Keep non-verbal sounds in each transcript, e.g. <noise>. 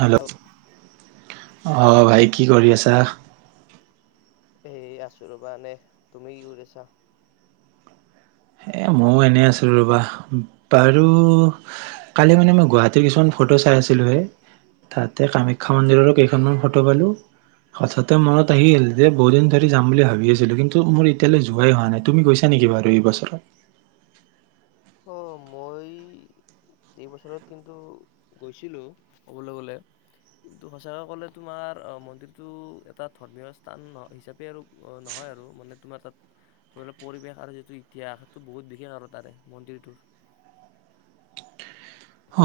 Hello অঁ ভাই কি কৰি আছা এ আছোঁ ৰ'বা নে তুমি কি কৰিছা এ ময়ো এনেই আছিলো ৰ'বা বাৰু কালি মানে মই গুৱাহাটীৰ কিছুমান ফটো চাই আছিলো হে তাতে কামাখ্যা মন্দিৰৰো কেইখনমান ফটো পালোঁ হাঠতে মনত আহিল বলিন থেনদাৰী যাম বুলি ভাবি আছিলোঁ কিন্তু মোৰ এতিয়ালৈ যোৱাই হোৱা নাই তুমি গৈছা নেকি বাৰু এই বছৰত <inaudible> অ মই এইবছৰত কিন্তু গৈছিলো ক'বলৈ গ'লে কিন্তু সঁচাকৈ ক'লে তোমাৰ মন্দিৰটো এটা ধৰ্মীয় স্থান হিচাপে নহয় আৰু তাত পৰিৱেশ আৰু যিটো ইতিহাস সেইটো বহুত বিশেষ আৰু তাৰে মন্দিৰটোৰ অ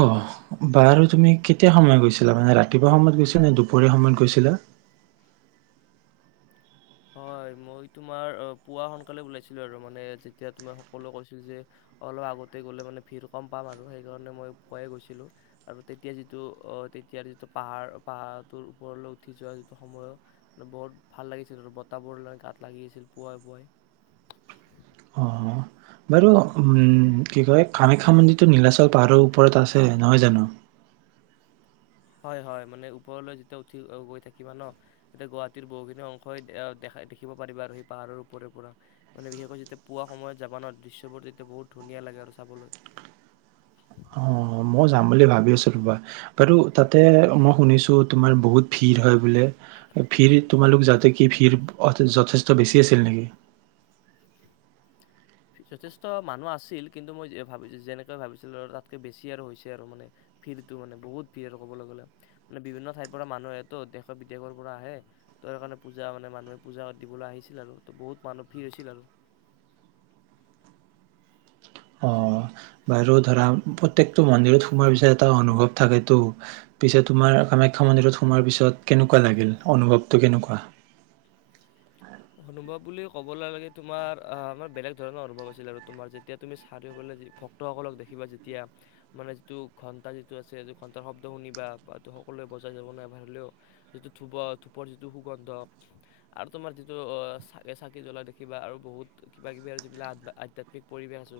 বাৰু তুমি কেতিয়া সময় গৈছিলা মানে ৰাতিপুৱা সময়ত গৈছিলা নে দুপৰীয়া সময়ত গৈছিলা হয় মই তোমাৰ পুৱা সোনকালে ওলাইছিলো আৰু মানে যেতিয়া তোমাৰ সকলোৱে কৈছিল যে অলপ আগতে গ'লে মানে ভিৰ কম পাম আৰু সেইকাৰণে মই পুৱাই গৈছিলো আৰু তেতিয়া যিটো অ তেতিয়া যিটো পাহাৰ পাহাৰটোৰ ওপৰলৈ উঠি যোৱা যিটো সময় বহুত ভাল লাগিছিল আৰু বতাবোৰ ল গাত লাগি আছিল পুৱাই পুৱাই অ বাৰু উম্ কি কয় কামাখ্যা মন্দিৰটো নীলাচল পাহাৰৰ ওপৰত আছে নহয় জানো হয় হয় মানে ওপৰলৈ যেতিয়া উঠি গৈ থাকিবা ন তেতিয়া গুৱাহাটীৰ বহুখিনি অংশই দেখা দেখিব পাৰিবা আৰু সেই পাহাৰৰ ওপৰে পৰা মানে বিশেষকৈ যেতিয়া পোৱা সময়ত যাবান দৃশ্যবোৰ তেতিয়া বহুত ধুনীয়া লাগে আৰু চাবলৈ অ' মই যাম বুলি ভাবি আছিলো ৰবা বাৰু তাতে মই শুনিছো তোমাৰ বহুত ভিৰ হয় বোলে ভিৰ তোমালোক যাওঁতে কি ভিৰ যথেষ্ট বেছি আছিল নেকি? যথেষ্ট মানুহ আছিল কিন্তু মই ভা যেনেকৈ ভাবিছিলোঁ আৰু তাতকৈ বেছি আৰু হৈছে আৰু মানে ভিৰটো মানে বহুত ভিৰ আৰু ক'বলৈ গ'লে মানে বিভিন্ন ঠাইৰ পৰা মানুহ আহেতো দেশৰ বিদেশৰ পৰা আহে তো সেইকাৰণে পূজা মানে মানুহে পূজা দিবলৈ আহিছিল আৰু ত বহুত মানুহ ভিৰ হৈছিল আৰু অ বাৰু ধৰা প্ৰত্যেকটো মন্দিৰত সোমোৱাৰ পিছত এটা অনুভৱ থাকেতো পিছে তোমাৰ কামাখ্যা মন্দিৰত সোমোৱাৰ পিছত কেনেকুৱা লাগিল অনুভৱটো কেনেকুৱা? অনুভৱ বুলি কবলৈ লাগে তোমাৰ আহ আমাৰ বেলেগ ধৰণৰ অনুভৱ আছিল আৰু তোমাৰ যেতিয়া তুমি চাৰিওফালে ভক্তসকলক দেখিবা যেতিয়া মানে যিটো ঘন্টা যিটো আছে সেইটো ঘটাৰ শব্দ শুনিবা বা সকলোৱে বজাই যাব নাইবা হলেও যিটো ধূপৰ ধূপৰ যিটো সুগন্ধ আৰু তোমাৰ যি চ চাকি জ্বলাই দেখিবা আৰু বহুত কিবা কিবি আৰু যিবিলাক আধ্যাত্মিক পৰিৱেশ আছো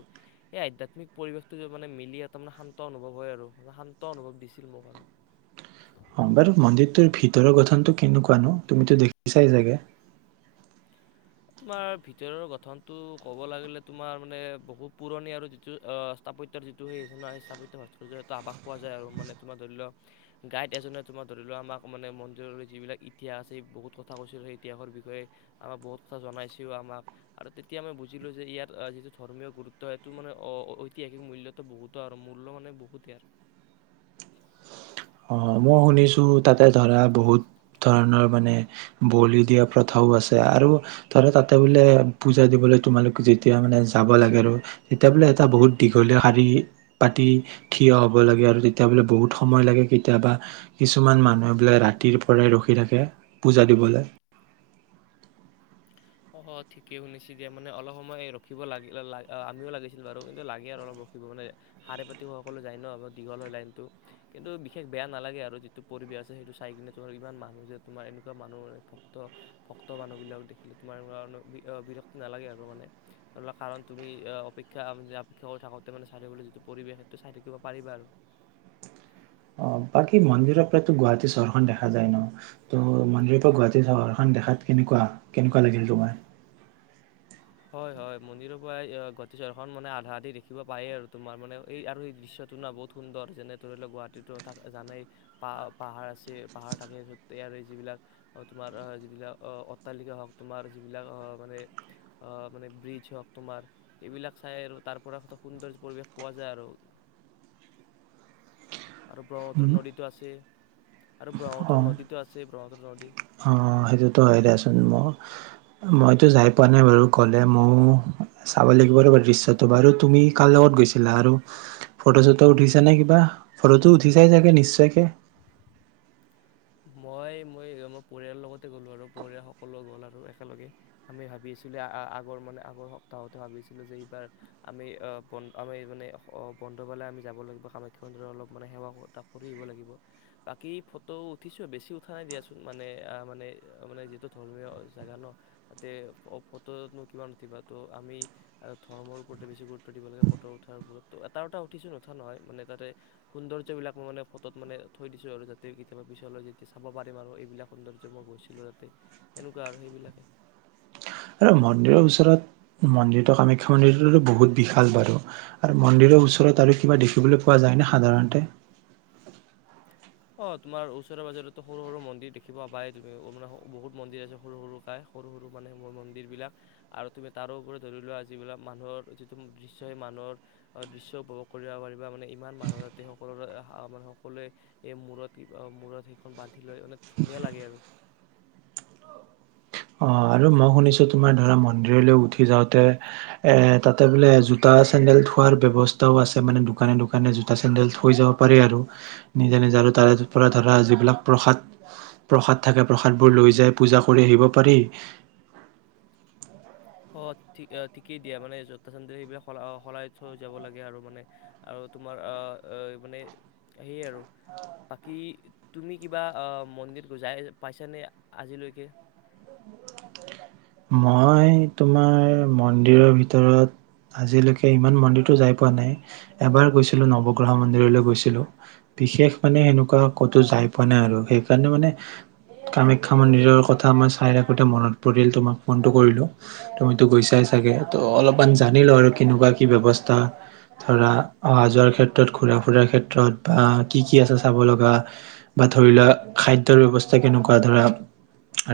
সেই আধ্যাত্মিক পৰিৱেশটো মানে মিলি তাৰ মানে শান্ত অনুভৱ হয় আৰু শান্ত অনুভৱ দিছিল মোক আৰু অ বাৰু মন্দিৰটোৰ ভিতৰৰ গঠনটো কেনেকুৱানো? তুমিতো দেখিছাই চাগে! তোমাৰ ভিতৰৰ গঠনটো ক'ব লাগিলে তোমাৰ মানে বহুত পুৰণি আৰু যিটো স্থাপত্যৰ যিটো সেই চিনা স্থাপত্য ভাস্কৰ্য আভাস পোৱা যায় আৰু মানে তোমাৰ ধৰি লোৱা গাইড এজনে তোমাৰ ধৰি লোৱা আমাক মানে মন্দিৰৰ যিবিলাক ইতিহাস এই বহুত কথা কৈছিল সেই ইতিহাসৰ বিষয়ে আমাক বহুত কথা জনাইছোও আমাক আৰু তেতিয়া মই বুজিলো যে ইয়াৰ যিটো ধৰ্মীয় গুৰুত্ব সেইটো মানে ঐতিহাসিক মূল্যটো বহুতো আৰু মূল্য মানে বহুত ইয়াৰ। অ মই শুনিছো তাতে ধৰা বহুত ধৰণৰ মানে বলি দিয়া প্ৰথাও আছে আৰু ধৰা তাতে বোলে পূজা দিবলৈ তোমালোক যেতিয়া মানে যাব লাগে আৰু তেতিয়া বোলে এটা বহুত দীঘলীয়া শাৰী পাতি থিয় হ'ব লাগে আৰু তেতিয়া বোলে বহুত সময় লাগে কে কেতিয়াবা কিছুমান মানুহে বোলে ৰাতিৰ পৰাই ৰখি থাকে পূজা দিবলে? অ ঠিকে শুনিছে দিয়া মানে অলপ সময় ৰখিব লাগিল আমিও লাগিছিল বাৰু কিন্তু লাগে আৰু অলপ ৰখিব মানে সাৰে পাতি সকলো যায় ন দীঘল হয় লাইনটো কিন্তু বিশেষ বেয়া নালাগে আৰু যিটো পৰিৱেশ আছে সেইটো চাই কিনে তোমাৰ ইমান মানুহ যে তোমাৰ এনেকুৱা মানুহ ভক্ত ভক্ত মানুহ বিলাক দেখিলো তোমাৰ বিৰক্ত নালাগে আৰু মানে কাৰণ তুমি অপেক্ষা অপেক্ষা কৰি থাকোঁতে মানে চাইবলৈ যিটো পৰিৱেশ সেইটো চাই থাকিব পাৰিবা আৰু অ বাকী মন্দিৰৰ পৰাতো গুৱাহাটী চহৰখন দেখা যায় ন ত মন্দিৰৰ পৰা গুৱাহাটী চহৰখন দেখাত কেনেকুৱা? কেনেকুৱা লাগিল তোমাৰ? হয় হয় মন্দিৰৰ পৰা গুৱাহাটী চৰখন মানে আধা আধি দেখিব পায়েই আৰু তোমাৰ মানে এই আৰু এই দৃশ্যটো না বহুত সুন্দৰ যেনে ধৰি লওক গুৱাহাটীতো জানেই পাহ পাহাৰ আছে পাহাৰ থাকে এই যিবিলাক তোমাৰ যিবিলাক অট্টালিকে হওক তোমাৰ যিবিলাক আহ মানে আহ মানে ব্ৰিজ হওক তোমাৰ এইবিলাক চাই আৰু তাৰ পৰা সুন্দৰ পৰিৱেশ পোৱা যায় আৰু আৰু ব্ৰহ্মপুত্ৰ নদীটো আছেই আৰু অ ব্ৰহ্মপুত্ৰ নদীটো আছেই ব্ৰহ্মপুত্ৰ নদী অ সেইটোতো হয় দোচোন মই মইতো যাই পোৱা নাই বাৰু গলে ময়ো চাব লাগিব ৰু দৃশ্যটো বাৰু, তুমি কাৰ লগত গৈছিলা? আৰু ফটো চটো উঠিছা নে কিবা ফটোটো উঠিছাই চাগে নিশ্চয়কে! মই মই মই পৰিয়ালৰ লগতে গ'লো আৰু পৰিয়াল সকলো গ'ল আৰু একেলগে আমি ভাবিছিলো আগৰ মানে আগৰ সপ্তাহতে ভাবিছিলো যে এইবাৰ আমি বন্ধ আমি মানে বন্ধ পালে আমি যাব লাগিব কামাখ্যা মন্দিৰত অলপ ম সেৱা কৰি আহিব লাগিব। বাকী ফটো উ বেছি উঠা নাই দিয়াচোন মানে মানে মানে যিহেতু ধৰ্মীয় জাগা ন তাতে ফটোনো কিমান উঠিবা ত' আমি ধৰ্মৰ ওপৰতে বেছি গুৰুত্ব দিব লাগে ফটো উঠাৰ ওপৰত ত এটা দুটা উঠিছো নুঠা নহয় মানে তাতে সৌন্দৰ্যবিলাক মই মানে ফটোত মানে থৈ দিছোঁ আৰু যাতে কেতিয়াবা পি যে চাব পাৰিম আৰু এইবিলাক সৌন্দৰ্য মই গৈছিলো তাতে সনেকুৱা আৰু সেইবিলাকে, আৰু মন্দিৰৰ ওচৰত মন্দিৰটো কামাখ্যা মন্দিৰটোতো বহুত বিশাল বাৰু আৰু মন্দিৰৰ ওচৰত আৰু কিবা দেখিবলৈ পোৱা যায়নে সাধাৰণতে? অ' তোমাৰ ওচৰে পাজৰেটো সৰু সৰু মন্দিৰ দেখিব পায় তুমি মানে বহুত মন্দিৰ আছে। সৰু সৰু কাই সৰু -সৰু মানে মন্দিৰ বিলাক আৰু তুমি তাৰোপৰি ধৰি লোৱা যিবিলাক মানুহৰ যিটো দৃশ্য সেই মানুহৰ দৃশ্য উপভোগ কৰিব পাৰিবা মানে ইমান মানুহৰ যাতে সকলোৰে মান সকলোৱে এই মূৰত -মূৰত সেইখন বান্ধি লৈ মানে ধুনীয়া লাগে আৰু অ 'আৰু মই শুনিছো তোমাৰ ধৰা মন্দিৰলৈ উঠি যাওঁতে এ তাতে বোলে জোতা চেন্দেল থোৱাৰ ব্যয়ৱস্থাও আছে মানে দোকানে দোকানে জোতা চেন্দেল থৈ যাব পাৰি আৰু নিজে নিজে আৰু তাৰে পৰা ধৰা যিবিলাক প্ৰসাদ -প্ৰসাদ থাকে প্ৰসাদবোৰ লৈ যায় পূজা কৰি আহিব। পাৰি। অ 'ঠিকেই দিয়া মানে জোতা চেণ্ডেল সেইবিলাক সলাই যাব লাগে আৰু মানে আৰু তোমাৰ আৰু মানে সেয়ে আৰু বাকী তুমি কিবা অ' মন্দিৰ যাই পাইছানে আজিলৈকে? মই তোমাৰ মন্দিৰৰ ভিতৰত আজিলৈকে ইমান মন্দিৰতটো যাই পোৱা নাই। এবাৰ গৈছিলো নৱগ্ৰহ মন্দিৰলৈ গৈছিলো, বিশেষ মানে সেনেকুৱা ক'তো যাই পোৱা নাই আৰু সেইকাৰণে মানে কামাখ্যা মন্দিৰৰ কথা আমাৰ চাই থাকোতে মনত পৰিল তোমাৰ। ফোনটো কৰিলো, তুমিতো গৈছাই চাগে ত' অলপমান জানিলো আৰু কেনেকুৱা কি ব্যৱস্থা ধৰা অহা যোৱাৰ ক্ষেত্ৰত ঘুৰা ফুুৰাৰ ক্ষেত্ৰত বা কি -কি আছে চাব লগা বা ধৰি লোৱা খাদ্যয়ৰ ব্যৱস্থা কেনেকুৱা ধৰা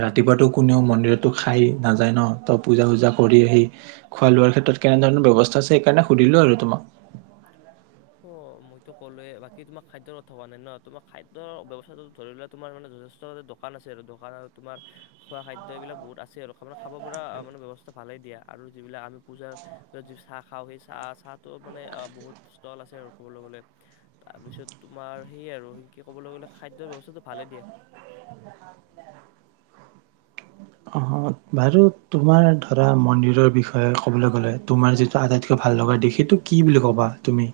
ৰাতিপুৱাতটো কোনেও মন্দিৰতো খাই। নাযায় ন ত' পূজা চূজা কৰি আহি খোৱা লোৱাৰ ক্ষেত্ৰত কেনেধৰণৰ ব্যৱস্থা আছে সেইকাৰণে সুধিলো আৰু তোমাক। অ' মইতো ক'লোৱয়ে বাকী তোমাক খাদ্যৰ কথা হোৱা নাই ন, তোমাৰ খাদ্যৰ ব্যৱস্থাটো ধৰি লোৱা তোমাৰ মানে যথেষ্ট দোকান আছে আৰু দোকান আৰু তোমাৰ খোৱা খাদ্য এইবিলাক বহুত আছে খাব পৰা মানে ব্যৱস্থা ভালেই দিয়া। আৰু যিবিলাক আমি পূজাৰ য চাহ খাওঁ সেই চাহ চাহো মানে বহুত আছে আৰু কবলৈ গলে তাৰ পিছত তোমাৰ সেইয়া আৰু কবলৈ গলে খাদ্যৰ ব্যৱস্থাটো ভালে দিয়া। অ' বাৰু তোমাৰ ধৰা মন্দিৰৰ বিষয়ে কবলৈ গ'লে তোমাৰ যিটো আটাইতকৈ ভাল লগা দিশ সেইটো কি বুলি কবা তুমি?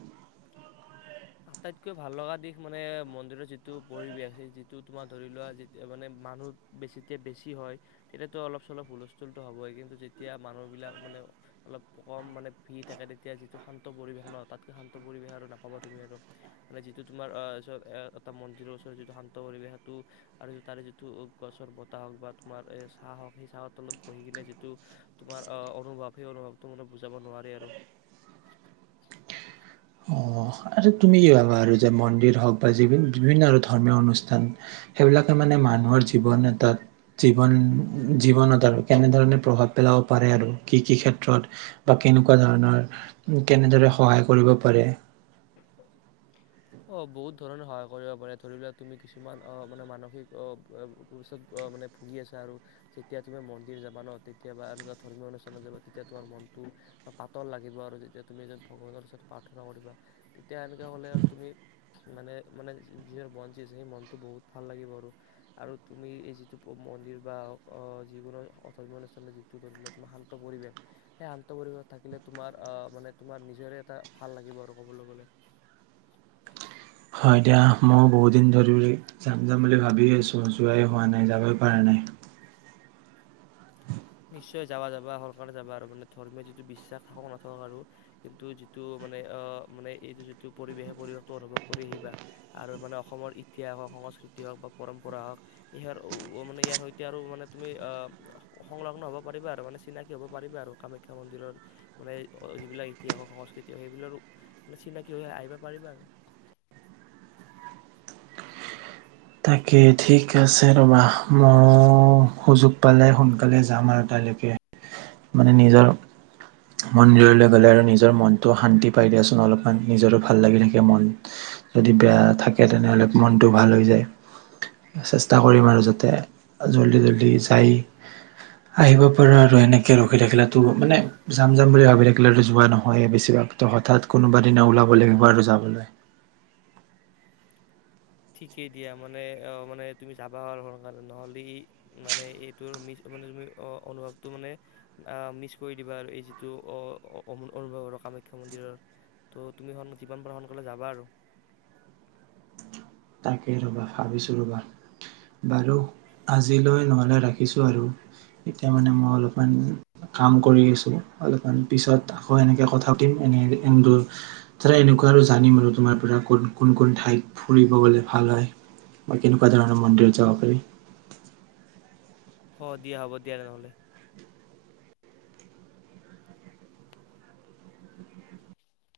আটাইতকৈ ভাল লগা দিশ মানে মন্দিৰৰ যিটো পৰিৱেশ যিটো তোমাৰ ধৰি লোৱা যিটো মানে মানুহ যেতিয়া বেছি হয় তেতিয়াতো অলপ চলপ হুলস্থুলতটো হ'বই কিন্তু যেতিয়া মানুহবিলাক মানে অলপ কম মানে, ফ্ৰি থাকে তেতিয়া যিটো শান্ত পৰিৱেশ নহ, তাতকৈ শান্ত পৰিৱেশ আৰু নাপাবা তুমি আৰু। মানে যিটো তোমাৰ অ 'এ এটা মন্দিৰৰ ওচৰত যিটো শান্ত পৰিৱেশ সেইটো আৰু তাৰে যিটো গছৰ বতাহ হওক বা তোমাৰ এ চাহ হওক সেই চাহৰ তলত বহি কিনে যিটো তোমাৰ আহ অনুভৱ সেই অনুভৱটো মানে বুজাব নোৱাৰে আৰু। অ' আৰু তুমি কি ভাবা আৰু যে মন্দিৰ হওক বা যিবোৰ বিভিন্ন আৰু ধৰ্মীয় অনুষ্ঠান সেইবিলাকে মানে মানুহৰ জীৱন এটাত জীৱন জীৱনত আৰু অ 'কেনেধৰণে প্ৰভাৱ পেলাব পাৰে আৰু কি কি ক্ষেত্ৰত বা কেনেকুৱা ধৰণৰ কেনেদৰে সহায় কৰিব? পাৰে। অ' বহুত ধৰণে সহায় কৰিব পাৰে, ধৰি লোৱা তুমি কিছুমান অ মানে মানসিক মানে ভুগি আছা আৰু যেতিয়া তুমি মন্দিৰ যাবা ন' তেতিয়াা এনেকুৱা ধৰ্মীয় অনুষ্ঠানত যাবা তেতিয়া তোমাৰ মনটো পাতল লাগিব আৰু যেতিয়া তুমি এজন ভগৱানৰ ওচৰত প্ৰাৰ্থনা কৰিবা তেতিয়া এনেকুৱা হ'লে আৰু তুমি মানে মানে নিজৰ মন যি আছে সেই মনটো বহুত ভাল লাগিব। আৰু আৰু তুমি এই যিটো মন্দিৰ বা যিকোনো ধৰ্মীয় অনুষ্ঠানত যিটো ধৰি ল' তোমাৰ শান্ত পৰিৱেশ সেই শান্ত পৰিৱেশত থাকিলে তোমাৰ অহ মানে তোমাৰ নিজৰে এটা ভাল লাগিব আৰু ক'বলৈ গ'লে। হয় দিয়া ময়ো বহুত দিন ধৰি যাম- যাম বুলি ভাবি আছোঁ যোৱাই হোৱা নাই যাবই পৰা নাই। নিশ্চয় যাবা -যাবা সোনকালে যাবা আৰু মানে ধৰ্মীয় যিটো বিশ্বাস থাকক নাথাকক আৰু কিন্তু যিটো মানে আহ মানে এইটো যিটো পৰিৱেশ সেই পৰিৱেশটো অনুভৱ কৰি আহিবা আৰু মানে অসমৰ ইতিহাস হওক সংস্কৃতি হওক বা পৰম্পৰা হওক ইয়াৰ মানে ইয়াৰ সৈতে আৰু মানে তুমি অ ' সংলগ্ন হব পাৰিবা আৰু মানে চিনাকি হ'ব পাৰিবা আৰু কামাখ্যা মন্দিৰৰ মানে যিবিলাক ইতিহাস সংস্কৃতি সেইবিলাক মানে চিনাকি হৈ আহিব পাৰিবা আৰু। তাকে ঠিক আছে ৰ'বা মই সুযোগ পালে সোনকালে যাম আৰু তালৈকে। মানে নিজৰ মন্দিৰলৈ গলে আৰু নিজৰ মনটো শান্তি পাই দিয়াচোন অলপমান নিজৰো ভাল লাগি থাকে মন। যদি বেয়া থাকে তেনেহ'লে মনটো ভাল হৈ যায়। চেষ্টা কৰিম আৰু যাতে জল্দি জল্দি যাই আহিব পাৰো আৰু এনেকে ৰখি থাকিলো মানে যাম- যাম বুলি ভাবি থাকিলো যোৱা নহয়। বেছিভাগ ত হঠাৎ কোনোবা দিনা ওলাব লাগিব আৰু যাবলৈ। ঠিকেই দিয়া মানে মানে তুমি যাবা আৰু সোনকালে নহ'লে মানে এইটো মি মে তুমি অনুভৱটো মানে মিচ কৰি দিবা আৰু এই যিটো অনুভৱ আৰু কামাখ্যা মন্দিৰৰ ত' তুমি যিমান পাৰা সোনকালে যাবা আৰু। তাকে ৰবা ভাবিছো ৰবা বাৰু আজিলৈ নহলে ৰাখিছো আৰু এতিয়া মানে মই অলপমান কাম কৰি আছো অলপমান পিছত আকৌ এনেকে কথা পাতিম এনে এনেকুৱা আৰু জানিম আৰু তোমাৰ পৰা কোন কোন কোন ঠাইত ফুৰিব? ভাল হয় আৰু কেনেকুৱা জানেনে মন্দিৰত যাব পাৰি? অ' দিয়া হ'ব দিয়া তেনেহ'লে